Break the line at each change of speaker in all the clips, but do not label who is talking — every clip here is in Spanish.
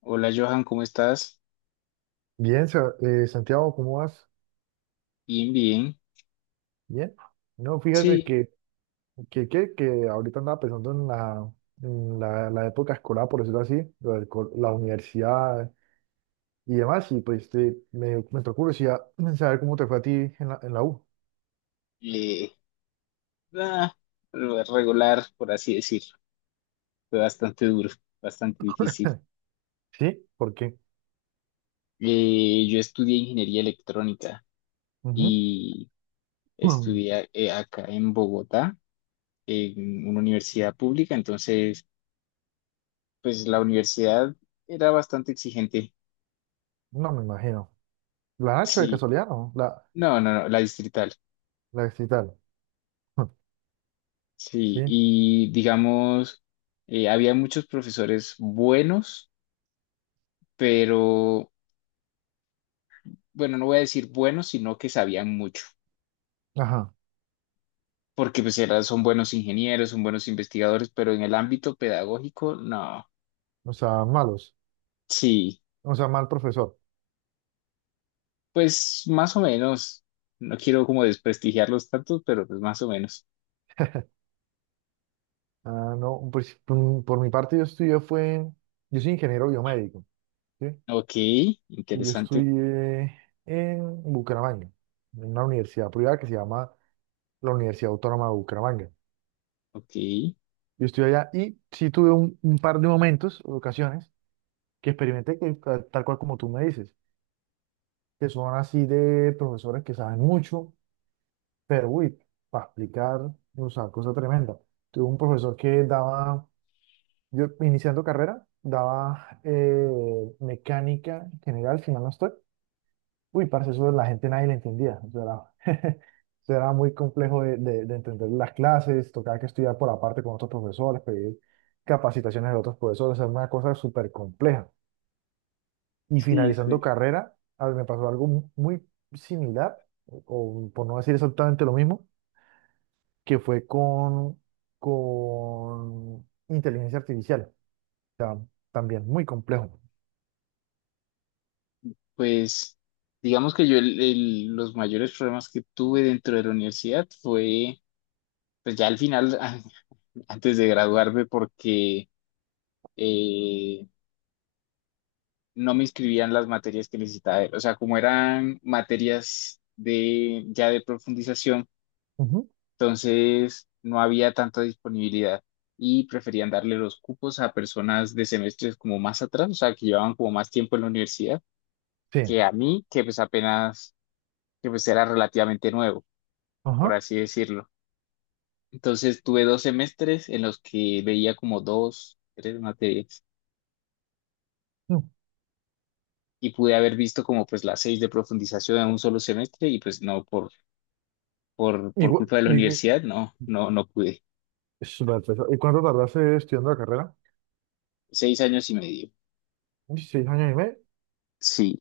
Hola Johan, ¿cómo estás?
Bien, Santiago, ¿cómo vas?
Bien, bien.
Bien. No, fíjate
Sí,
que ahorita andaba pensando en en la época escolar, por decirlo así, lo del co- la universidad y demás, y me entró curiosidad en saber cómo te fue a ti en en la U.
eh, ah, regular, por así decirlo. Fue bastante duro, bastante difícil.
¿Sí? ¿Por qué?
Yo estudié ingeniería electrónica
Ujú.
y
Mm,
estudié acá en Bogotá, en una universidad pública. Entonces, pues la universidad era bastante exigente.
no me imagino. ¿La Nacho de
Sí,
casualidad no? La,
no, la distrital.
la distrital.
Sí,
Sí,
y digamos, había muchos profesores buenos, pero bueno, no voy a decir buenos, sino que sabían mucho,
ajá,
porque son buenos ingenieros, son buenos investigadores, pero en el ámbito pedagógico, no,
o sea, malos,
sí,
o sea, mal profesor.
pues más o menos, no quiero como desprestigiarlos tanto, pero pues más o menos.
Ah, no, pues, por mi parte yo estudié fue, yo soy ingeniero biomédico, ¿sí?
Ok,
Yo
interesante,
estudié en Bucaramanga, en una universidad privada que se llama la Universidad Autónoma de Bucaramanga.
ok,
Yo estudié allá y sí tuve un par de momentos, ocasiones, que experimenté que, tal cual como tú me dices, que son así de profesores que saben mucho, pero uy, para explicar, o sea, cosa tremenda. Tuve un profesor que daba, yo iniciando carrera, daba mecánica general, si mal no estoy. Uy, parce, eso la gente nadie le entendía. Eso era, eso era muy complejo de entender las clases, tocaba que estudiar por aparte con otros profesores, pedir capacitaciones de otros profesores, es una cosa súper compleja. Y
sí,
finalizando
suele.
carrera, a ver, me pasó algo muy similar, o por no decir exactamente lo mismo, que fue con inteligencia artificial. O sea, también muy complejo.
Pues digamos que yo los mayores problemas que tuve dentro de la universidad fue, pues ya al final, antes de graduarme, porque eh, no me inscribían las materias que necesitaba él. O sea, como eran materias de ya de profundización,
Ujú,
entonces no había tanta disponibilidad y preferían darle los cupos a personas de semestres como más atrás, o sea, que llevaban como más tiempo en la universidad,
sí.
que a mí, que pues apenas, que pues era relativamente nuevo, por
Ajá.
así decirlo. Entonces tuve dos semestres en los que veía como dos, tres materias
Mm.
y pude haber visto como pues las seis de profundización en un solo semestre y pues no, por
Igual-
culpa de la
y, que-
universidad, no pude.
es súper pesado. ¿Y cuánto tardaste estudiando la carrera?
Seis años y medio.
Uy, seis años y medio.
Sí,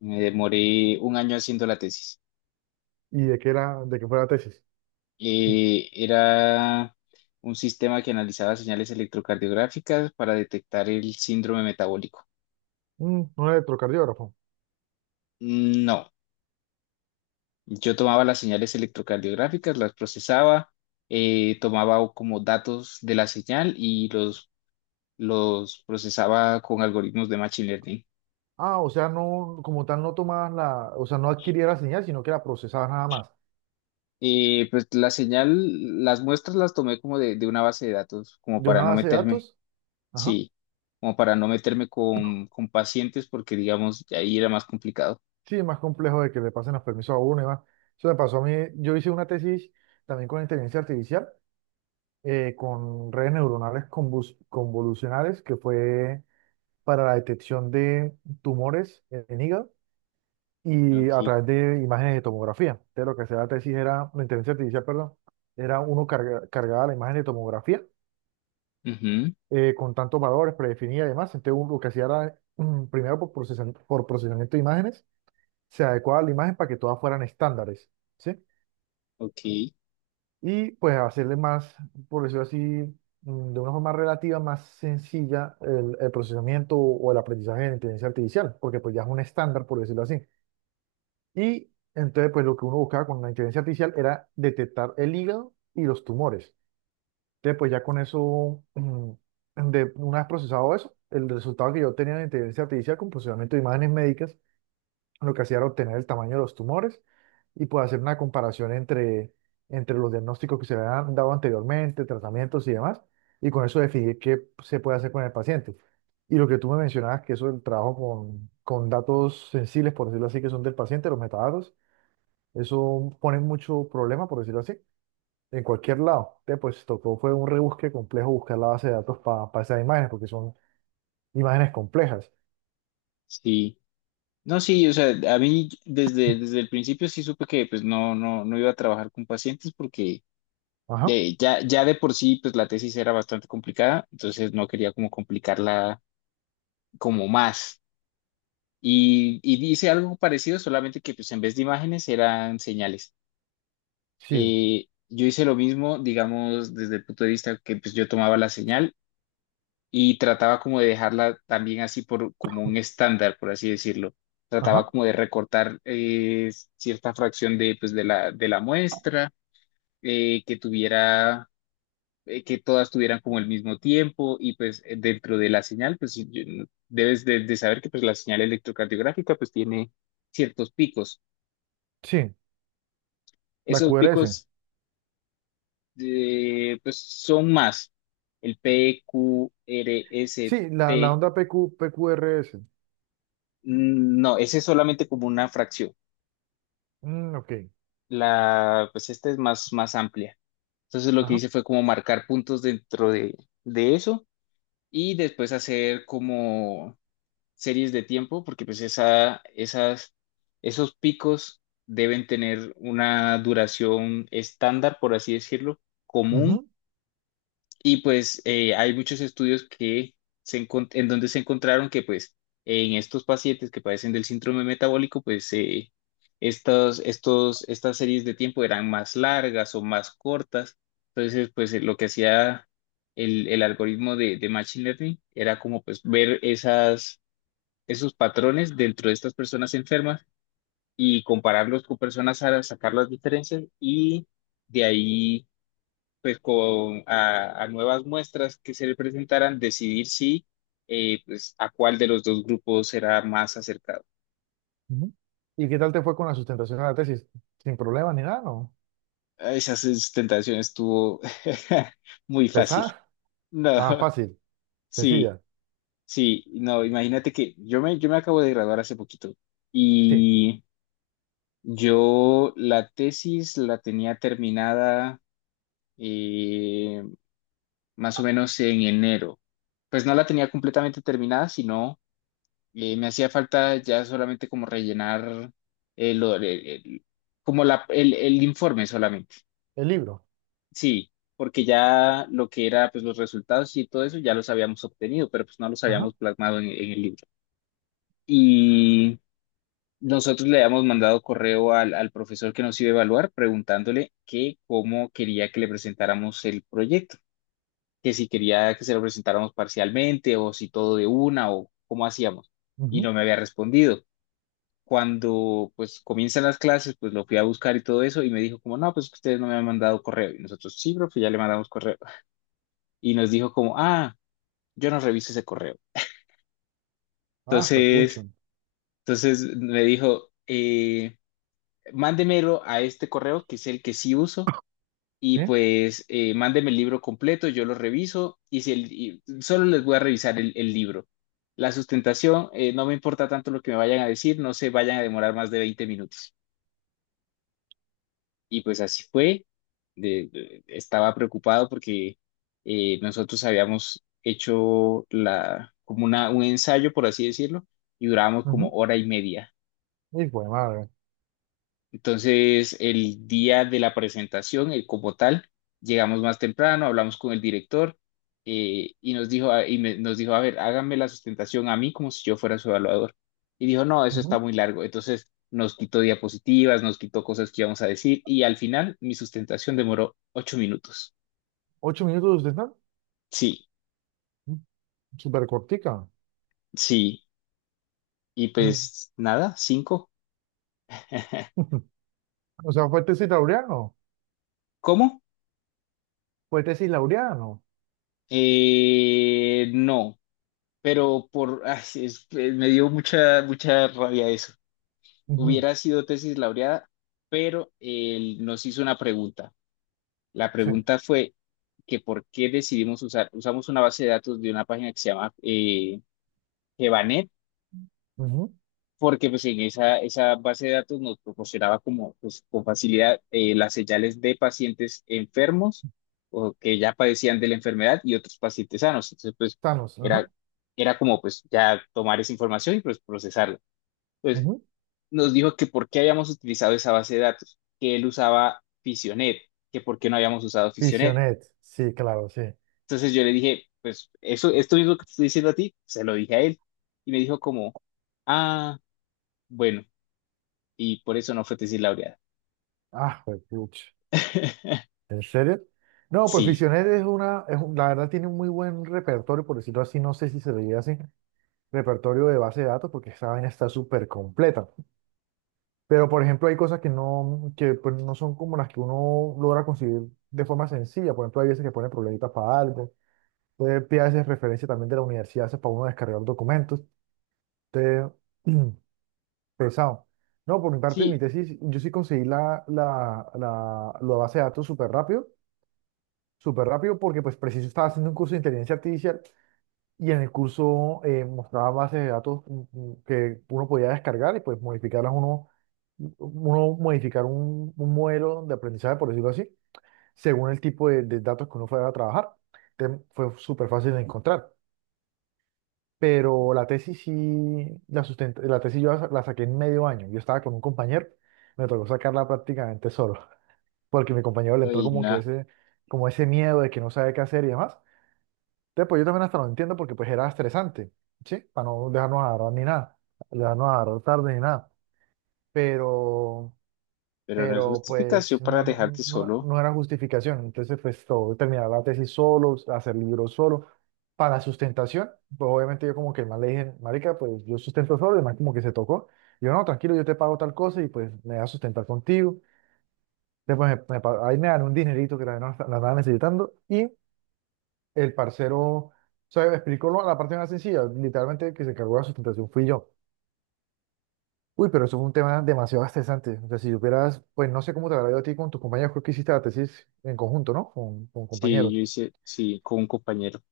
me demoré un año haciendo la tesis.
¿Y de qué era, de qué fue la tesis?
Era un sistema que analizaba señales electrocardiográficas para detectar el síndrome metabólico.
Mm, un electrocardiógrafo.
No, yo tomaba las señales electrocardiográficas, las procesaba, tomaba como datos de la señal y los procesaba con algoritmos de machine learning.
Ah, o sea, no, como tal, no tomabas la, o sea, no adquirías la señal, sino que la procesabas nada más.
Y pues la señal, las muestras las tomé como de una base de datos, como
De
para
una
no
base de
meterme,
datos, ajá.
sí, como para no meterme con pacientes porque digamos, ahí era más complicado.
Sí, es más complejo de que le pasen los permisos a uno y más. Eso me pasó a mí. Yo hice una tesis también con inteligencia artificial, con redes neuronales convolucionales, que fue para la detección de tumores en hígado y a
Ok,
través de imágenes de tomografía. De lo que hacía la tesis era, la inteligencia artificial, perdón, era uno cargaba la imagen de tomografía
ujú,
con tantos valores predefinidos y demás. Entonces, uno lo que hacía era, mm, primero por procesamiento de imágenes, se adecuaba la imagen para que todas fueran estándares, ¿sí?
ok,
Y pues hacerle más, por decirlo así, mm, de una forma relativa más sencilla el procesamiento o el aprendizaje de la inteligencia artificial, porque pues ya es un estándar, por decirlo así. Y entonces, pues lo que uno buscaba con la inteligencia artificial era detectar el hígado y los tumores. Entonces, pues ya con eso, mm, de, una vez procesado eso, el resultado que yo tenía en inteligencia artificial con procesamiento de imágenes médicas, lo que hacía era obtener el tamaño de los tumores y pues hacer una comparación entre los diagnósticos que se habían dado anteriormente, tratamientos y demás, y con eso definir qué se puede hacer con el paciente. Y lo que tú me mencionabas, que eso del trabajo con datos sensibles, por decirlo así, que son del paciente, los metadatos, eso pone mucho problema, por decirlo así, en cualquier lado. Entonces, pues tocó, fue un rebusque complejo buscar la base de datos para esas imágenes, porque son imágenes complejas.
sí. No, sí, o sea, a mí desde el principio sí supe que pues no iba a trabajar con pacientes porque
Ajá,
ya de por sí pues la tesis era bastante complicada, entonces no quería como complicarla como más. Y dice algo parecido, solamente que pues en vez de imágenes eran señales.
sí,
Yo hice lo mismo, digamos, desde el punto de vista que pues yo tomaba la señal y trataba como de dejarla también así por como un estándar, por así decirlo. Trataba
ajá,
como de recortar cierta fracción de pues de la muestra, eh, que tuviera, que todas tuvieran como el mismo tiempo y pues dentro de la señal, pues si yo- debes de saber que pues la señal electrocardiográfica pues tiene ciertos picos.
sí, la
Esos
QRS.
picos pues son más. El P, Q, R, S,
Sí, la
T.
onda PQ, PQRS.
Mm. No, ese es solamente como una fracción.
Mm, ok,
La, pues esta es más, más amplia. Entonces lo que
ajá.
hice fue como marcar puntos dentro de eso y después hacer como series de tiempo, porque esos picos deben tener una duración estándar, por así decirlo, común.
Ujú,
Y pues hay muchos estudios que en donde se encontraron que pues en estos pacientes que padecen del síndrome metabólico, pues estas series de tiempo eran más largas o más cortas. Entonces, pues lo que hacía el algoritmo de Machine Learning era como pues ver esos patrones dentro de estas personas enfermas y compararlos con personas sanas, sacar las diferencias y de ahí pues con a nuevas muestras que se le presentaran, decidir si pues a cuál de los dos grupos era más acercado.
ujú. ¿Y qué tal te fue con la sustentación de la tesis? ¿Sin problemas ni nada, no?
Esa sustentación estuvo muy fácil.
¿Pesada?
No,
Ah, fácil,
sí,
sencilla.
sí, no, imagínate que yo me acabo de graduar hace poquito
Sí,
y yo la tesis la tenía terminada eh, más o menos en enero. Pues no la tenía completamente terminada, sino. Me hacía falta ya solamente como rellenar el, el- el- como el informe solamente.
el libro.
Sí, porque ya lo que era pues los resultados y todo eso ya los habíamos obtenido, pero pues no los
Ajá.
habíamos plasmado en el libro. Y nosotros le habíamos mandado correo al profesor que nos iba a evaluar preguntándole que cómo quería que le presentáramos el proyecto, que si quería que se lo presentáramos parcialmente o si todo de una o cómo hacíamos. Y
Ujú.
no me había respondido. Cuando pues comienzan las clases, pues lo fui a buscar y todo eso y me dijo como, no, pues que ustedes no me han mandado correo. Y nosotros, sí, profe, ya le mandamos correo. Y nos dijo como, ah, yo no reviso ese correo.
Ah, fue pucho.
Entonces, entonces me dijo, mándemelo a este correo, que es el que sí uso, y
Sí.
pues mándeme el libro completo, yo lo reviso y, si el- y solo les voy a revisar el libro. La sustentación, no me importa tanto lo que me vayan a decir, no se vayan a demorar más de 20 minutos. Y pues así fue. Estaba preocupado porque nosotros habíamos hecho un ensayo, por así decirlo, y durábamos como
Ujú.
hora y media.
Y fue madre.
Entonces, el día de la presentación, como tal, llegamos más temprano, hablamos con el director y nos dijo, nos dijo, a ver, háganme la sustentación a mí como si yo fuera su evaluador. Y dijo, no, eso está muy largo. Entonces, nos quitó diapositivas, nos quitó cosas que íbamos a decir y al final mi sustentación demoró 8 minutos.
Ocho minutos de stand,
Sí,
súper cortica.
sí. Y
Mm.
pues nada, cinco.
O sea, fue tesis laureano,
¿Cómo?
fue tesis laureano.
No, pero ay, me dio mucha, mucha rabia eso.
Ujú,
Hubiera sido tesis laureada, pero él nos hizo una pregunta. La
sí.
pregunta fue que por qué usamos una base de datos de una página que se llama Evanet,
Ujú.
porque pues en esa base de datos nos proporcionaba como pues, con facilidad las señales de pacientes enfermos o que ya padecían de la enfermedad y otros pacientes sanos. Entonces pues
Thanos,
era,
ajá.
era como pues ya tomar esa información y pues procesarla. Pues
Ujú.
nos dijo que por qué habíamos utilizado esa base de datos, que él usaba Fisionet, que por qué no habíamos usado Fisionet.
Fisionet, sí, claro, sí.
Entonces yo le dije, pues eso, esto mismo que te estoy diciendo a ti, se lo dije a él. Y me dijo como, ah, bueno, y por eso no fue tesis laureada.
Ah, pues, puch. ¿En serio? No, pues
Sí,
Fisionet es una, la verdad tiene un muy buen repertorio, por decirlo así, no sé si se le diría así, repertorio de base de datos, porque esa vaina está súper completa. Pero, por ejemplo, hay cosas que no, que pues, no son como las que uno logra conseguir de forma sencilla. Por ejemplo, hay veces que ponen problemitas para algo. Usted hace referencia también de la universidad, eso es para uno descargar documentos. Usted, pesado. No, por mi parte, en mi
sí,
tesis, yo sí conseguí la base de datos súper rápido, porque pues preciso estaba haciendo un curso de inteligencia artificial y en el curso mostraba bases de datos que uno podía descargar y pues modificarlas uno, uno modificar un modelo de aprendizaje, por decirlo así, según el tipo de datos que uno fuera a trabajar. Entonces, fue súper fácil de encontrar. Pero la tesis sí la sustenta, la tesis yo la saqué en medio año. Yo estaba con un compañero, me tocó sacarla prácticamente solo, porque mi compañero le entró
ay,
como que
no,
ese, como ese miedo de que no sabe qué hacer y demás. Entonces, pues yo también hasta lo entiendo porque pues era estresante, ¿sí? Para no dejarnos agarrar ni nada, dejarnos agarrar tarde ni nada. Pero
pero no es
pero
justificación
pues
para
no,
dejarte solo.
no era justificación. Entonces, pues todo, terminar la tesis solo, hacer libros solo. Para sustentación, pues obviamente yo como que más le dije, marica, pues yo sustento solo, además como que se tocó. Y yo, no, tranquilo, yo te pago tal cosa y pues me voy a sustentar contigo. Después ahí me dan un dinerito que la no la andaba necesitando y el parcero, o sea, me explicó la parte más sencilla, literalmente el que se encargó de la sustentación fui yo. Uy, pero eso fue un tema demasiado estresante. O sea, si supieras, pues no sé cómo te habrá ido a ti con tus compañeros, creo que hiciste la tesis en conjunto, ¿no? Con
Sí, yo
compañeros.
hice, sí, con un compañero.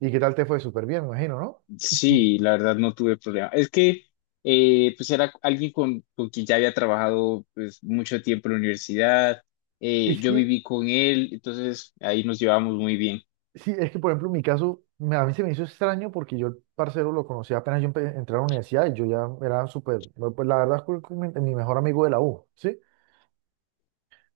¿Y qué tal te fue? Súper bien, me imagino, ¿no? Ujú.
Sí, la verdad no tuve problema. Es que pues era alguien con quien ya había trabajado pues, mucho tiempo en la universidad.
Es
Yo
que,
viví con él, entonces ahí nos llevábamos muy bien.
sí, es que por ejemplo, en mi caso, a mí se me hizo extraño porque yo el parcero lo conocí apenas yo entré a la universidad y yo ya era súper, no, pues la verdad es que mi mejor amigo de la U, ¿sí?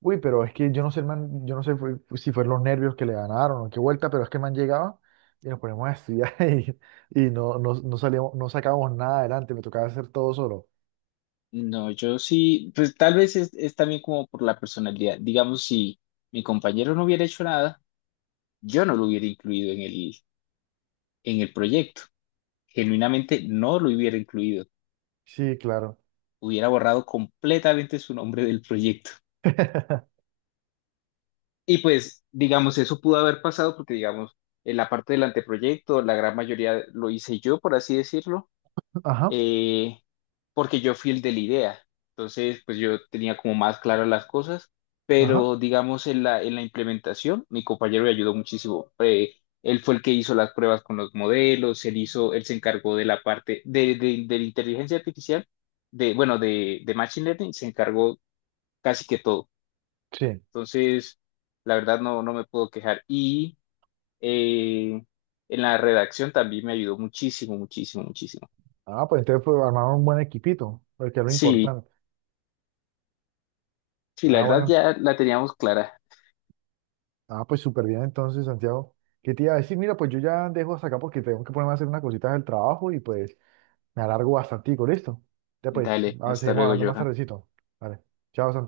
Uy, pero es que yo no sé, el man, yo no sé pues, si fueron los nervios que le ganaron o qué vuelta, pero es que el man llegaba y nos poníamos a estudiar y no, salíamos, no sacábamos nada adelante, me tocaba hacer todo solo.
No, yo sí, pues tal vez es también como por la personalidad. Digamos, si mi compañero no hubiera hecho nada, yo no lo hubiera incluido en en el proyecto. Genuinamente no lo hubiera incluido.
Sí, claro.
Hubiera borrado completamente su nombre del proyecto. Y pues, digamos, eso pudo haber pasado porque, digamos, en la parte del anteproyecto, la gran mayoría lo hice yo, por así decirlo,
Ajá,
eh, porque yo fui el de la idea. Entonces, pues yo tenía como más claras las cosas,
ajá,
pero digamos, en en la implementación, mi compañero me ayudó muchísimo. Él fue el que hizo las pruebas con los modelos, él se encargó de la parte de la inteligencia artificial, de, bueno, de Machine Learning, se encargó casi que todo.
sí.
Entonces, la verdad no, no me puedo quejar. Y eh, en la redacción también me ayudó muchísimo, muchísimo, muchísimo.
Ah, pues entonces pues, armaron un buen equipito, porque es lo
Sí,
importante.
sí, la
Ah,
verdad
bueno.
ya la teníamos clara.
Ah, pues súper bien entonces, Santiago. ¿Qué te iba a decir? Mira, pues yo ya dejo hasta acá porque tengo que ponerme a hacer unas cositas del trabajo y pues me alargo bastante, ¿listo? Ya pues,
Dale,
a ver,
hasta
seguimos
luego,
hablando más
Johan.
tardecito. Vale. Chao, Santiago.